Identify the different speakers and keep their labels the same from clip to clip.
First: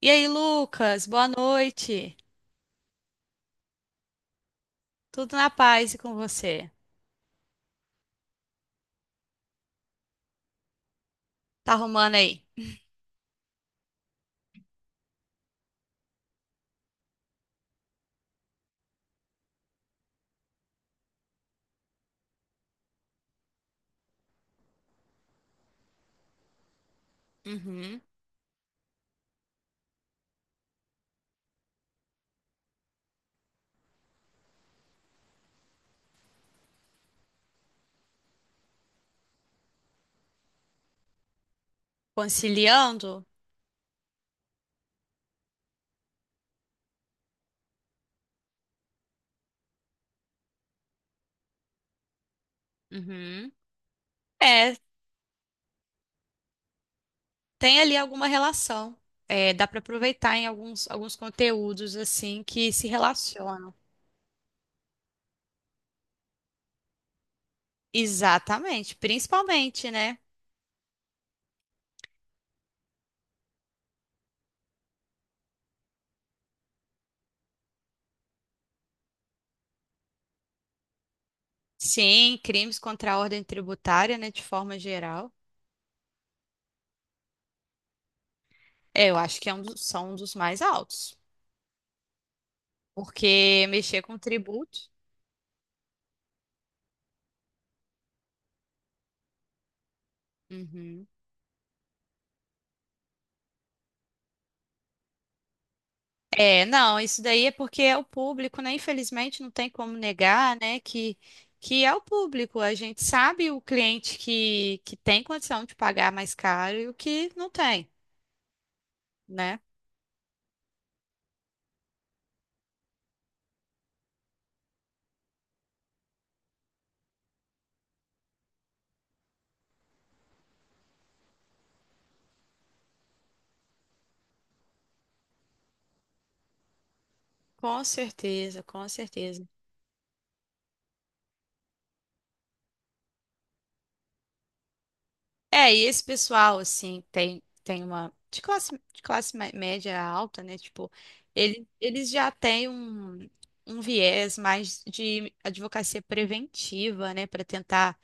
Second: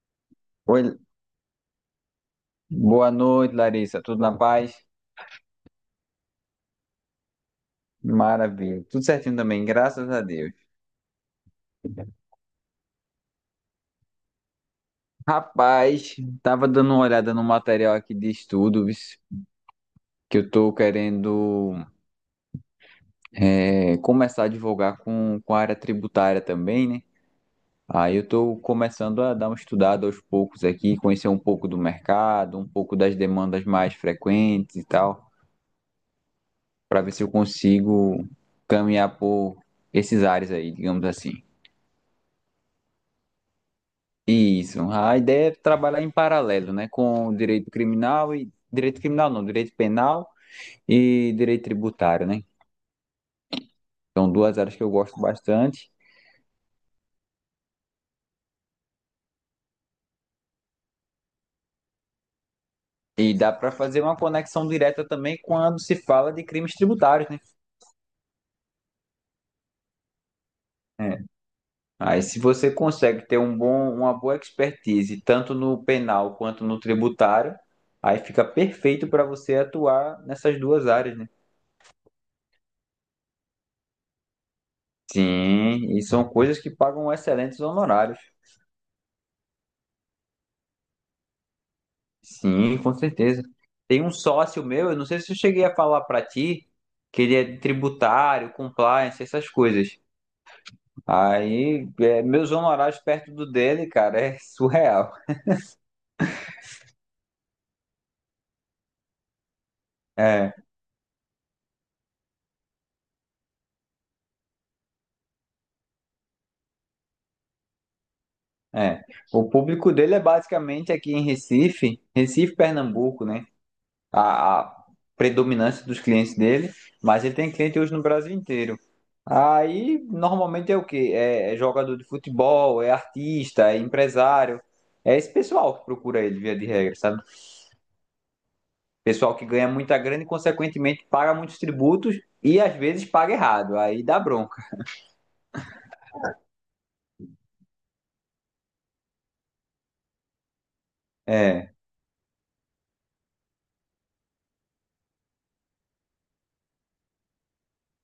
Speaker 1: E aí,
Speaker 2: Oi,
Speaker 1: Lucas, boa noite.
Speaker 2: boa noite, Larissa. Tudo na paz?
Speaker 1: Tudo na paz e com você?
Speaker 2: Maravilha. Tudo certinho também, graças a Deus.
Speaker 1: Tá arrumando aí?
Speaker 2: Rapaz, tava dando uma olhada no material aqui de estudos que eu tô querendo começar a divulgar com a área tributária também, né?
Speaker 1: Uhum.
Speaker 2: Aí eu tô começando a dar uma estudada aos poucos aqui, conhecer um pouco do mercado, um pouco das demandas mais frequentes e tal, para ver se eu consigo caminhar por esses áreas aí, digamos assim.
Speaker 1: Conciliando?
Speaker 2: Isso. A ideia é trabalhar em paralelo, né, com o direito criminal e direito criminal não, direito penal e direito tributário, né?
Speaker 1: Uhum.
Speaker 2: São duas áreas
Speaker 1: É,
Speaker 2: que eu gosto bastante
Speaker 1: tem ali alguma relação. É, dá para aproveitar em alguns, alguns conteúdos assim que se
Speaker 2: e dá para
Speaker 1: relacionam.
Speaker 2: fazer uma conexão direta também quando se fala de crimes tributários, né?
Speaker 1: Exatamente, principalmente, né?
Speaker 2: É. Aí, se você consegue ter um bom, uma boa expertise tanto no penal quanto no tributário, aí fica perfeito para você atuar nessas duas áreas, né?
Speaker 1: Sim, crimes contra a ordem tributária, né, de forma geral.
Speaker 2: Sim, e são coisas que pagam excelentes honorários.
Speaker 1: É, eu acho que é um dos- são um dos mais altos,
Speaker 2: Sim, com certeza.
Speaker 1: porque mexer
Speaker 2: Tem um
Speaker 1: com
Speaker 2: sócio
Speaker 1: tributos.
Speaker 2: meu, eu não sei se eu cheguei a falar pra ti, que ele é tributário, compliance, essas coisas. Meus honorários perto do dele, cara, é surreal.
Speaker 1: É, não, isso daí é porque é o público, né? Infelizmente não tem como
Speaker 2: É,
Speaker 1: negar, né? Que é o público. A gente sabe o cliente que tem condição de pagar mais caro e o que não tem,
Speaker 2: é. O
Speaker 1: né?
Speaker 2: público dele é basicamente aqui em Recife, Recife, Pernambuco, né? a predominância dos clientes dele, mas ele tem cliente hoje no Brasil inteiro. Aí normalmente é o quê? É, é jogador de futebol, é artista, é empresário. É esse pessoal que procura ele, via de regra, sabe?
Speaker 1: Com certeza, com
Speaker 2: Pessoal
Speaker 1: certeza.
Speaker 2: que ganha muita grana e, consequentemente, paga muitos tributos e às vezes paga errado. Aí dá bronca.
Speaker 1: É, e esse pessoal, assim, tem, tem uma. De classe mé- média alta, né? Tipo, ele,
Speaker 2: É.
Speaker 1: eles já têm um, um viés mais de advocacia preventiva, né? Para tentar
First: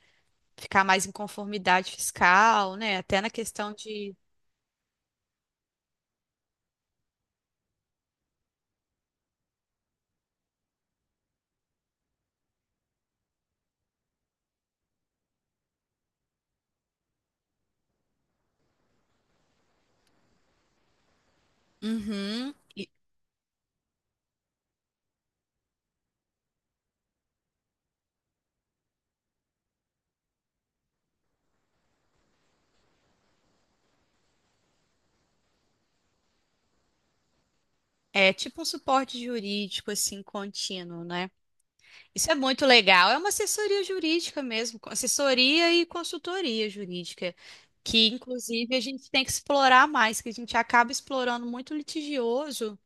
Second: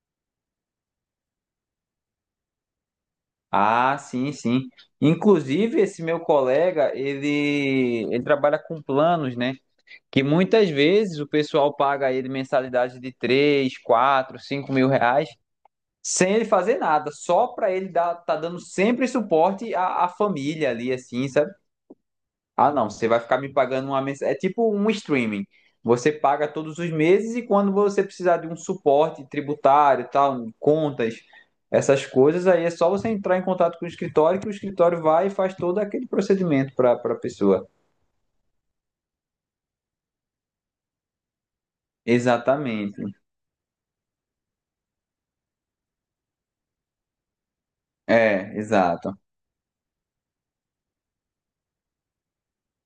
Speaker 1: ficar mais em conformidade fiscal, né? Até na questão
Speaker 2: Ah,
Speaker 1: de.
Speaker 2: sim, sim. Inclusive, esse meu colega, ele trabalha com planos, né? Que muitas vezes o pessoal paga ele mensalidade de 3, 4, 5 mil reais, sem ele fazer nada, só para ele dar, tá dando sempre suporte à família ali, assim, sabe?
Speaker 1: Uhum.
Speaker 2: Ah,
Speaker 1: E
Speaker 2: não, você vai ficar me pagando uma mensalidade. É tipo um streaming. Você paga todos os meses e quando você precisar de um suporte tributário, tal, um contas, essas coisas, aí é só você entrar em contato com o escritório que o escritório vai e faz todo aquele procedimento para a pessoa.
Speaker 1: é tipo um suporte jurídico, assim, contínuo, né? Isso é muito
Speaker 2: Exatamente.
Speaker 1: legal. É uma assessoria jurídica mesmo, co- assessoria e consultoria jurídica, que
Speaker 2: É,
Speaker 1: inclusive a gente
Speaker 2: exato.
Speaker 1: tem que explorar mais, que a gente acaba explorando muito litigioso.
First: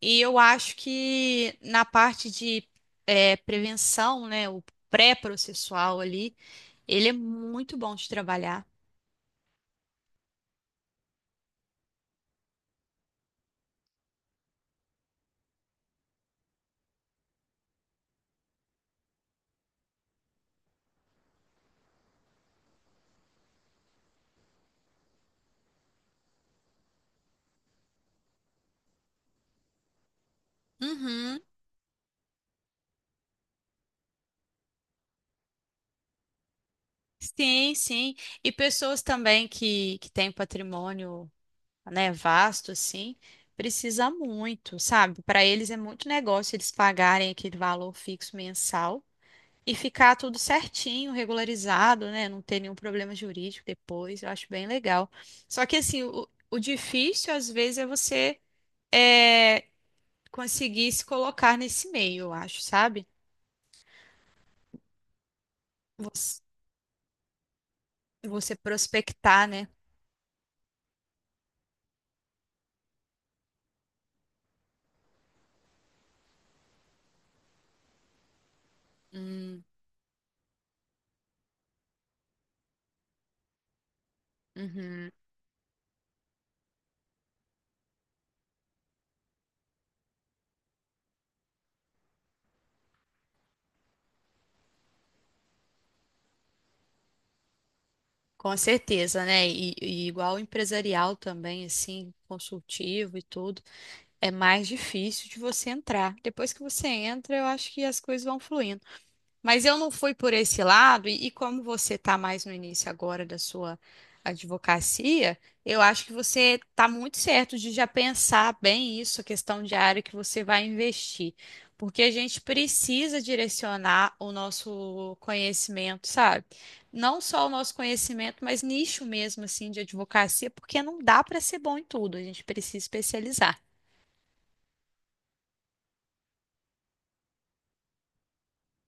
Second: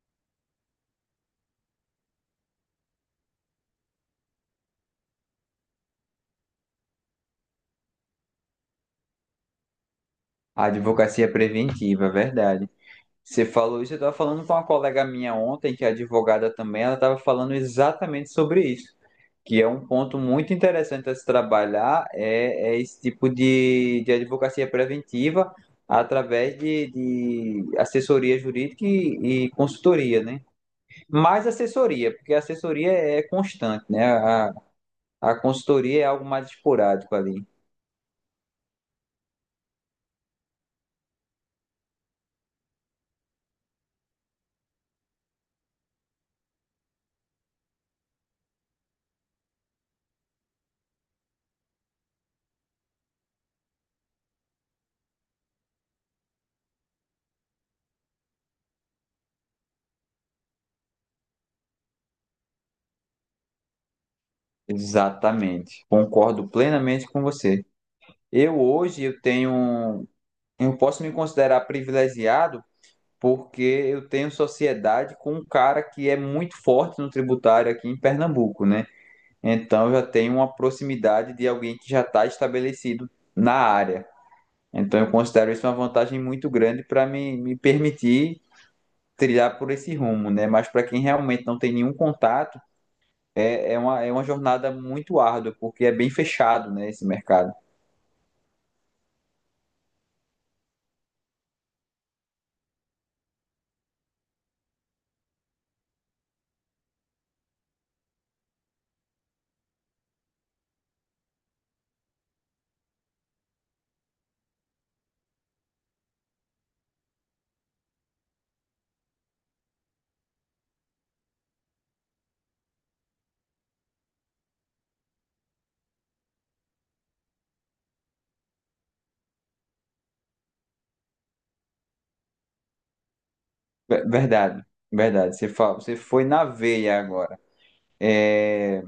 Speaker 1: E eu acho que na parte de prevenção, né, o pré-processual ali, ele é muito bom de trabalhar.
Speaker 2: A advocacia preventiva, verdade. Você falou isso, eu estava falando com uma colega minha ontem, que é advogada também, ela estava falando exatamente sobre isso, que é um ponto muito interessante a se trabalhar, é esse tipo de advocacia preventiva através de assessoria jurídica e consultoria, né?
Speaker 1: Uhum.
Speaker 2: Mais assessoria, porque a assessoria é constante, né? A consultoria é algo mais esporádico ali.
Speaker 1: Sim, sim. E pessoas também que têm patrimônio, né, vasto, assim, precisa muito, sabe? Para eles é muito negócio eles pagarem aquele valor fixo mensal e ficar tudo certinho, regularizado, né? Não ter nenhum problema jurídico depois. Eu acho bem legal. Só que, assim, o difícil, às vezes, é você é, conseguir se colocar nesse meio, eu acho, sabe?
Speaker 2: Exatamente.
Speaker 1: Você,
Speaker 2: Concordo plenamente com você.
Speaker 1: você
Speaker 2: Eu hoje eu
Speaker 1: prospectar, né?
Speaker 2: tenho, eu posso me considerar privilegiado porque eu tenho sociedade com um cara que é muito forte no tributário aqui em Pernambuco, né? Então eu já tenho uma proximidade de alguém que já está estabelecido na área. Então
Speaker 1: Uhum.
Speaker 2: eu considero isso uma vantagem muito grande para me permitir trilhar por esse rumo, né? Mas para quem realmente não tem nenhum contato, é uma jornada muito árdua, porque é bem fechado, né, esse mercado.
Speaker 1: Com certeza, né? E igual empresarial também, assim, consultivo e tudo, é mais difícil de você entrar. Depois que você entra, eu acho que as coisas vão fluindo. Mas eu não fui por esse lado, e como você está mais no início agora da sua advocacia, eu acho que você está muito certo de já pensar bem isso, a questão de área que você vai investir. Porque a gente precisa direcionar o nosso conhecimento, sabe? Não só o nosso conhecimento, mas nicho mesmo assim de advocacia, porque não dá para ser bom em tudo, a gente precisa especializar.
Speaker 2: Ver- Verdade, verdade. Você foi na veia agora. é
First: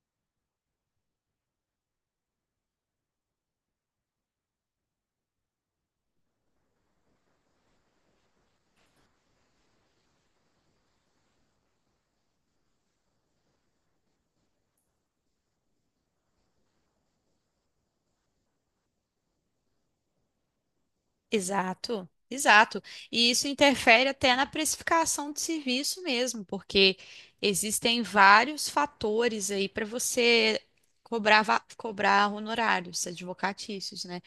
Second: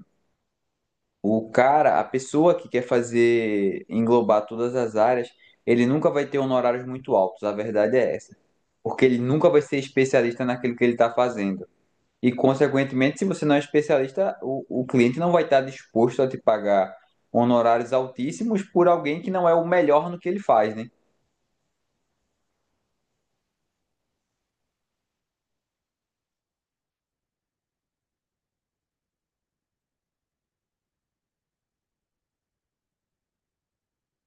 Speaker 2: O cara, a pessoa que quer fazer englobar todas as áreas, ele nunca vai ter honorários muito altos, a verdade é essa. Porque ele nunca vai ser especialista naquilo que ele está fazendo. E, consequentemente, se você não é especialista, o cliente não vai estar disposto a te pagar honorários altíssimos por alguém que não é o melhor no que ele faz, né?
Speaker 1: Exato, exato. E isso interfere até na precificação de serviço mesmo, porque existem vários fatores aí para você cobrar, va- cobrar honorários advocatícios, né?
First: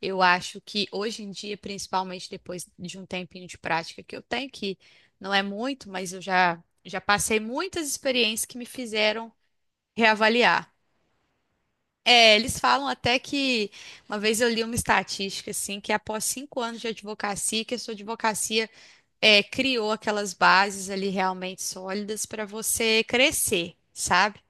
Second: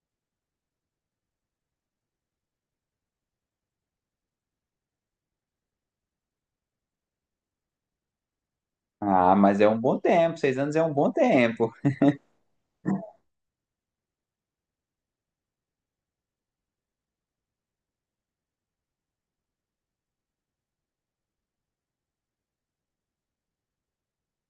Speaker 1: Eu acho que hoje em dia, principalmente depois de um tempinho de prática que eu tenho, que não é muito, mas eu já, já passei muitas experiências que me fizeram
Speaker 2: Ah, mas é um bom tempo, seis
Speaker 1: reavaliar.
Speaker 2: anos é um bom tempo.
Speaker 1: É, eles falam até que uma vez eu li uma estatística assim que após cinco anos de advocacia, que a sua advocacia criou aquelas bases ali realmente sólidas para você crescer, sabe?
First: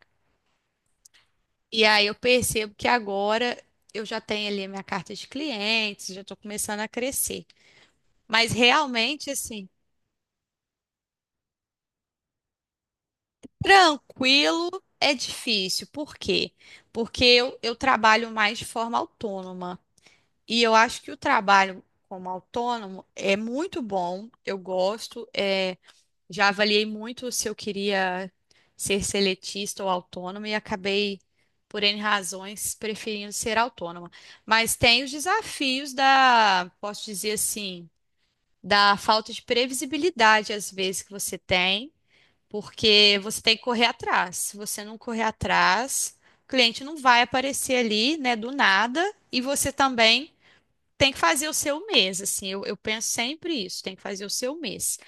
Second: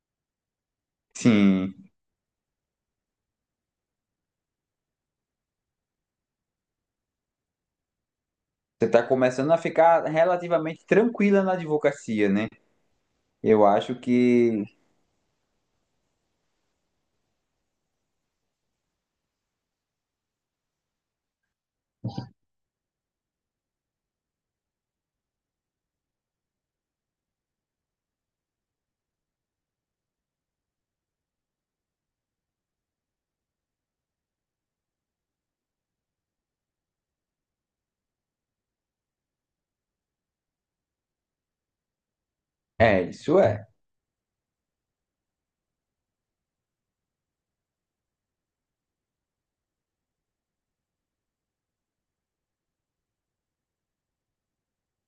Speaker 1: E
Speaker 2: Sim.
Speaker 1: aí eu percebo que agora eu já tenho ali a minha carta de clientes, já estou começando a crescer. Mas
Speaker 2: Você está
Speaker 1: realmente
Speaker 2: começando a
Speaker 1: assim,
Speaker 2: ficar relativamente tranquila na advocacia, né? Eu acho que
Speaker 1: tranquilo é difícil. Por quê? Porque eu trabalho mais de forma autônoma. E eu acho que o trabalho como autônomo é muito bom, eu gosto. Já avaliei muito se eu queria ser seletista ou autônoma e acabei, por N razões, preferindo ser autônoma. Mas tem os desafios da, posso dizer assim, da falta de previsibilidade às vezes que você tem, porque
Speaker 2: isso
Speaker 1: você tem que
Speaker 2: é.
Speaker 1: correr atrás. Se você não correr atrás, o cliente não vai aparecer ali, né, do nada, e você também. Tem que fazer o seu mês, assim, eu penso sempre isso, tem que fazer o seu mês.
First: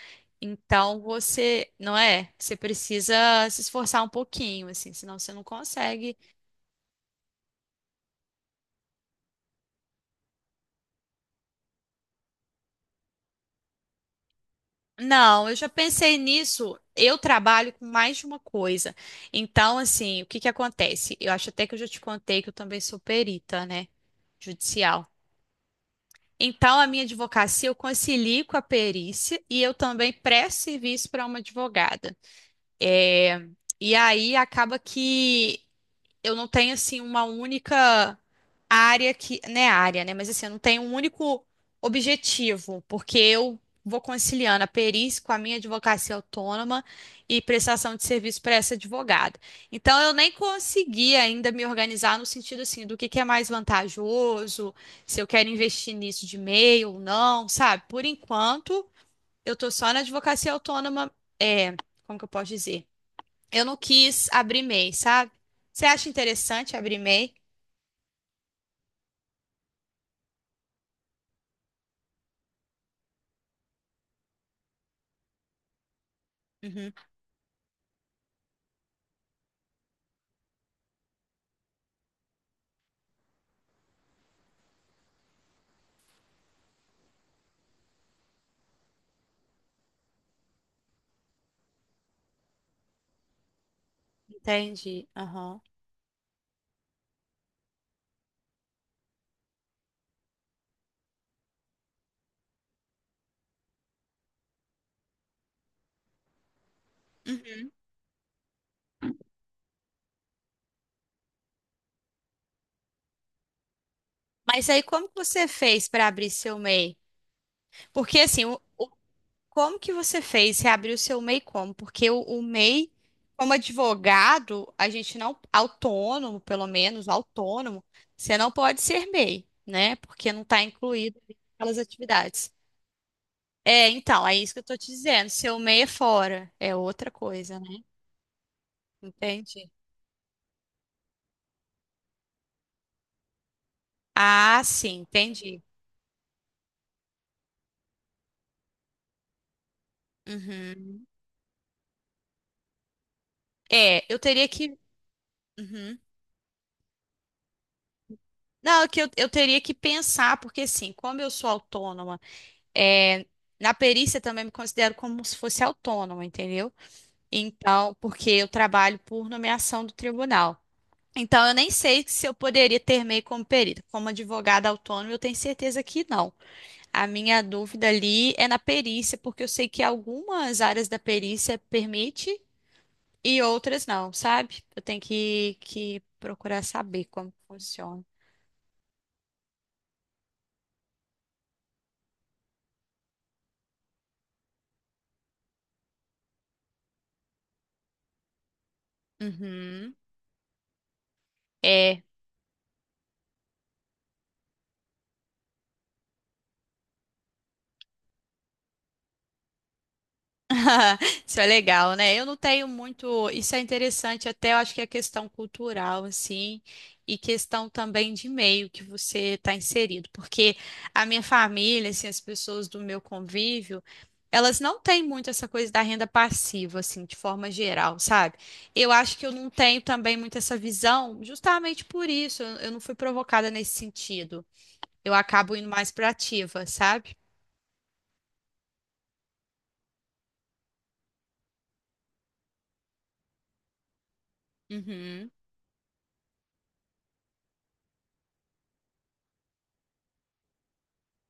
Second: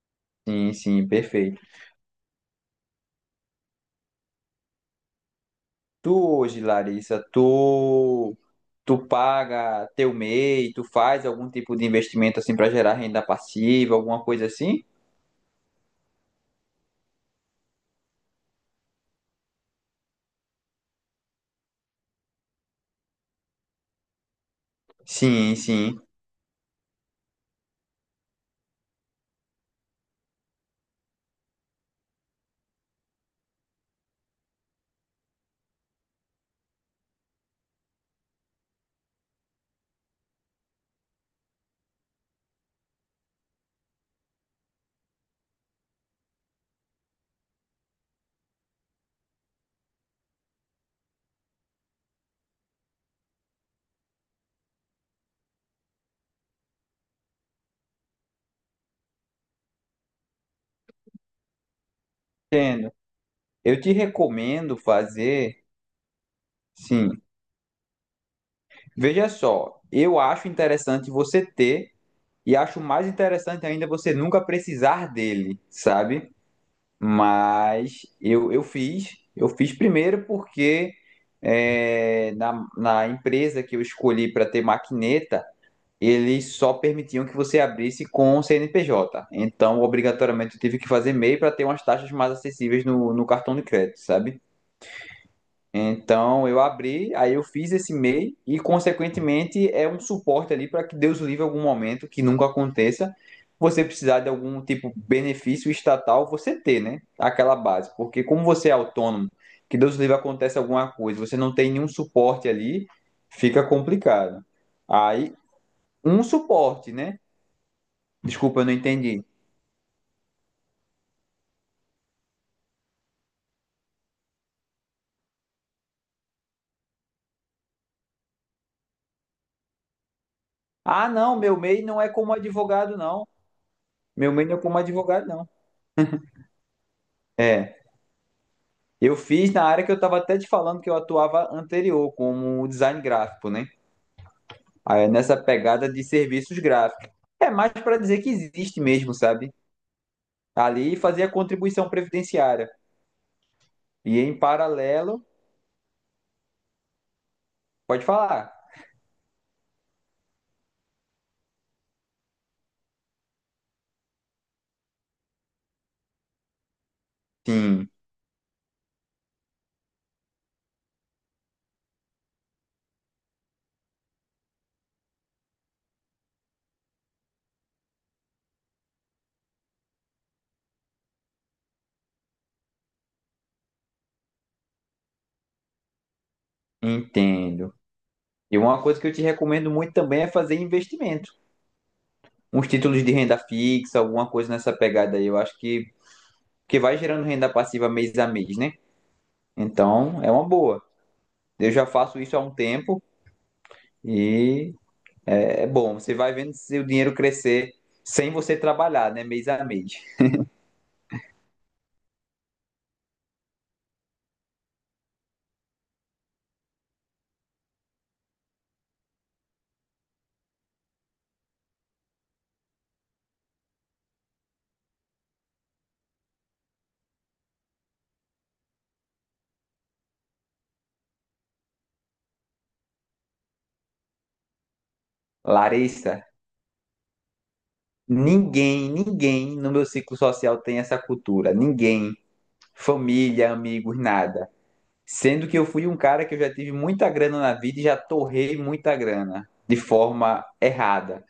Speaker 2: Sim,
Speaker 1: Então
Speaker 2: sim, perfeito.
Speaker 1: você, não é? Você precisa se esforçar um pouquinho, assim, senão você não
Speaker 2: Tu
Speaker 1: consegue.
Speaker 2: hoje, Larissa, tu paga teu MEI, tu faz algum tipo de investimento assim para gerar renda passiva, alguma coisa assim?
Speaker 1: Não, eu já pensei nisso. Eu trabalho com mais de uma coisa. Então, assim, o que que acontece? Eu acho até que eu já te contei que eu também sou perita, né? Judicial.
Speaker 2: Sim, sim,
Speaker 1: Então, a minha advocacia eu concilio com a perícia e eu também presto serviço para uma advogada. É, e aí acaba que eu não tenho assim uma única área que, né, área, né, mas assim, eu não tenho um único objetivo, porque eu vou conciliando a perícia com a minha advocacia autônoma e prestação de serviço para essa advogada. Então eu nem consegui ainda me organizar no sentido assim do que é mais vantajoso, se eu quero investir nisso de meio ou não, sabe? Por enquanto, eu tô só na advocacia autônoma, é, como que eu posso dizer?
Speaker 2: entendo.
Speaker 1: Eu não
Speaker 2: Eu te
Speaker 1: quis abrir
Speaker 2: recomendo
Speaker 1: MEI, sabe?
Speaker 2: fazer,
Speaker 1: Você acha interessante abrir
Speaker 2: sim.
Speaker 1: MEI?
Speaker 2: Veja só, eu acho interessante você ter e acho mais interessante ainda você nunca precisar dele, sabe?
Speaker 1: Uhum,
Speaker 2: Mas eu fiz primeiro porque na empresa que eu escolhi para ter maquineta, eles só permitiam que você abrisse com CNPJ. Então, obrigatoriamente, eu tive que fazer MEI para ter umas taxas mais acessíveis no cartão de crédito, sabe?
Speaker 1: entendi. Aham.
Speaker 2: Então eu abri, aí eu fiz esse MEI e, consequentemente, é um suporte ali para que Deus livre algum momento que nunca aconteça. Você precisar de algum tipo de benefício estatal, você ter, né? Aquela base. Porque como você é autônomo, que Deus livre acontece alguma coisa, você não tem nenhum suporte ali, fica complicado.
Speaker 1: Mas aí como que
Speaker 2: Aí,
Speaker 1: você fez para
Speaker 2: um
Speaker 1: abrir seu
Speaker 2: suporte,
Speaker 1: MEI?
Speaker 2: né?
Speaker 1: Porque assim,
Speaker 2: Desculpa, eu não
Speaker 1: o-
Speaker 2: entendi.
Speaker 1: como que você fez? Você abriu seu MEI como? Porque o MEI, como advogado, a gente não, autônomo, pelo menos, autônomo, você não pode ser MEI, né? Porque não está
Speaker 2: Ah,
Speaker 1: incluído
Speaker 2: não, meu
Speaker 1: aquelas
Speaker 2: MEI não é como
Speaker 1: atividades.
Speaker 2: advogado, não.
Speaker 1: É, então,
Speaker 2: Meu
Speaker 1: é
Speaker 2: MEI
Speaker 1: isso
Speaker 2: não
Speaker 1: que
Speaker 2: é
Speaker 1: eu tô
Speaker 2: como
Speaker 1: te
Speaker 2: advogado,
Speaker 1: dizendo.
Speaker 2: não.
Speaker 1: Seu MEI é fora, é outra coisa, né?
Speaker 2: É. Eu fiz na
Speaker 1: Entendi.
Speaker 2: área que eu estava até te falando que eu atuava anterior, como design gráfico, né?
Speaker 1: Ah, sim,
Speaker 2: Aí, nessa
Speaker 1: entendi.
Speaker 2: pegada de serviços gráficos. É mais para dizer que existe mesmo, sabe? Ali
Speaker 1: Uhum.
Speaker 2: fazia contribuição previdenciária.
Speaker 1: É, eu
Speaker 2: E em
Speaker 1: teria que.
Speaker 2: paralelo,
Speaker 1: Uhum.
Speaker 2: pode falar.
Speaker 1: Não, é que eu teria que pensar, porque assim, como eu sou autônoma, é, na perícia também me considero como se fosse autônoma, entendeu?
Speaker 2: Sim,
Speaker 1: Então, porque eu trabalho por nomeação do tribunal. Então, eu nem sei se eu poderia ter meio como perito. Como advogada autônoma, eu tenho certeza que não. A minha dúvida ali é na perícia, porque eu sei que algumas áreas da perícia permite e outras não, sabe? Eu tenho que procurar saber como
Speaker 2: entendo.
Speaker 1: funciona.
Speaker 2: E uma coisa que eu te recomendo muito também é fazer investimento. Uns títulos de renda fixa, alguma coisa nessa pegada aí. Eu acho que vai gerando renda passiva mês a mês, né?
Speaker 1: Uhum.
Speaker 2: Então, é uma boa. Eu já
Speaker 1: É,
Speaker 2: faço isso há um tempo. E É bom, você vai vendo seu dinheiro crescer sem você trabalhar, né? Mês a mês.
Speaker 1: isso é legal, né? Eu não tenho muito. Isso é interessante, até eu acho que é questão cultural, assim, e questão também de meio que você está inserido, porque a minha família, assim, as pessoas do meu convívio, elas não têm muito essa coisa da renda passiva, assim, de forma geral, sabe? Eu acho que eu não tenho também muito essa visão, justamente por isso, eu não fui provocada nesse sentido. Eu acabo indo mais para
Speaker 2: Larissa,
Speaker 1: ativa, sabe?
Speaker 2: ninguém no meu ciclo social tem essa cultura. Ninguém. Família, amigos, nada.
Speaker 1: Uhum.
Speaker 2: Sendo que eu fui um cara que eu já tive muita grana na vida e já torrei muita grana de forma errada.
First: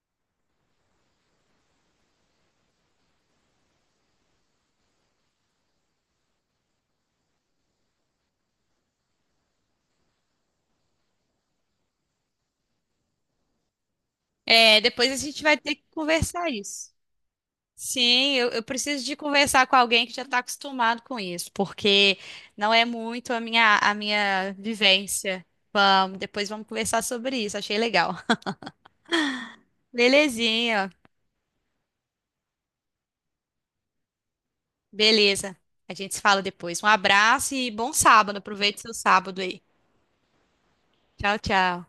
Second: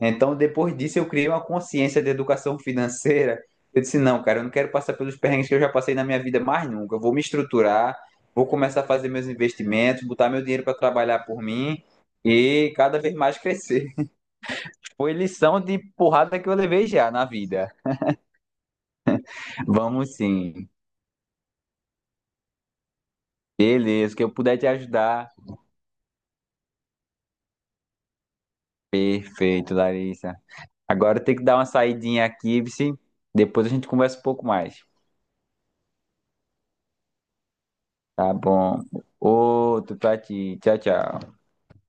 Speaker 2: Então, depois disso, eu criei uma consciência de educação financeira. Eu disse, não, cara, eu não quero passar pelos perrengues que eu já passei na minha vida mais nunca. Eu vou me estruturar, vou começar a fazer meus investimentos, botar meu dinheiro para trabalhar por mim e cada vez mais crescer.
Speaker 1: É, depois
Speaker 2: Foi
Speaker 1: a gente vai
Speaker 2: lição
Speaker 1: ter
Speaker 2: de
Speaker 1: que
Speaker 2: porrada que
Speaker 1: conversar
Speaker 2: eu levei
Speaker 1: isso.
Speaker 2: já na vida.
Speaker 1: Sim, eu preciso de conversar com alguém que
Speaker 2: Vamos
Speaker 1: já está
Speaker 2: sim.
Speaker 1: acostumado com isso, porque não é muito a
Speaker 2: Beleza, o que eu
Speaker 1: minha
Speaker 2: puder te ajudar.
Speaker 1: vivência. Vamos, depois vamos conversar sobre isso, achei legal.
Speaker 2: Perfeito, Larissa.
Speaker 1: Belezinha,
Speaker 2: Agora eu tenho que dar uma saidinha aqui, vice. Depois a gente conversa um pouco mais.
Speaker 1: beleza. A gente se fala depois. Um abraço e bom
Speaker 2: Tá
Speaker 1: sábado, aproveite
Speaker 2: bom.
Speaker 1: seu sábado aí.
Speaker 2: Outro pra ti. Tchau,
Speaker 1: Tchau,
Speaker 2: tchau.
Speaker 1: tchau.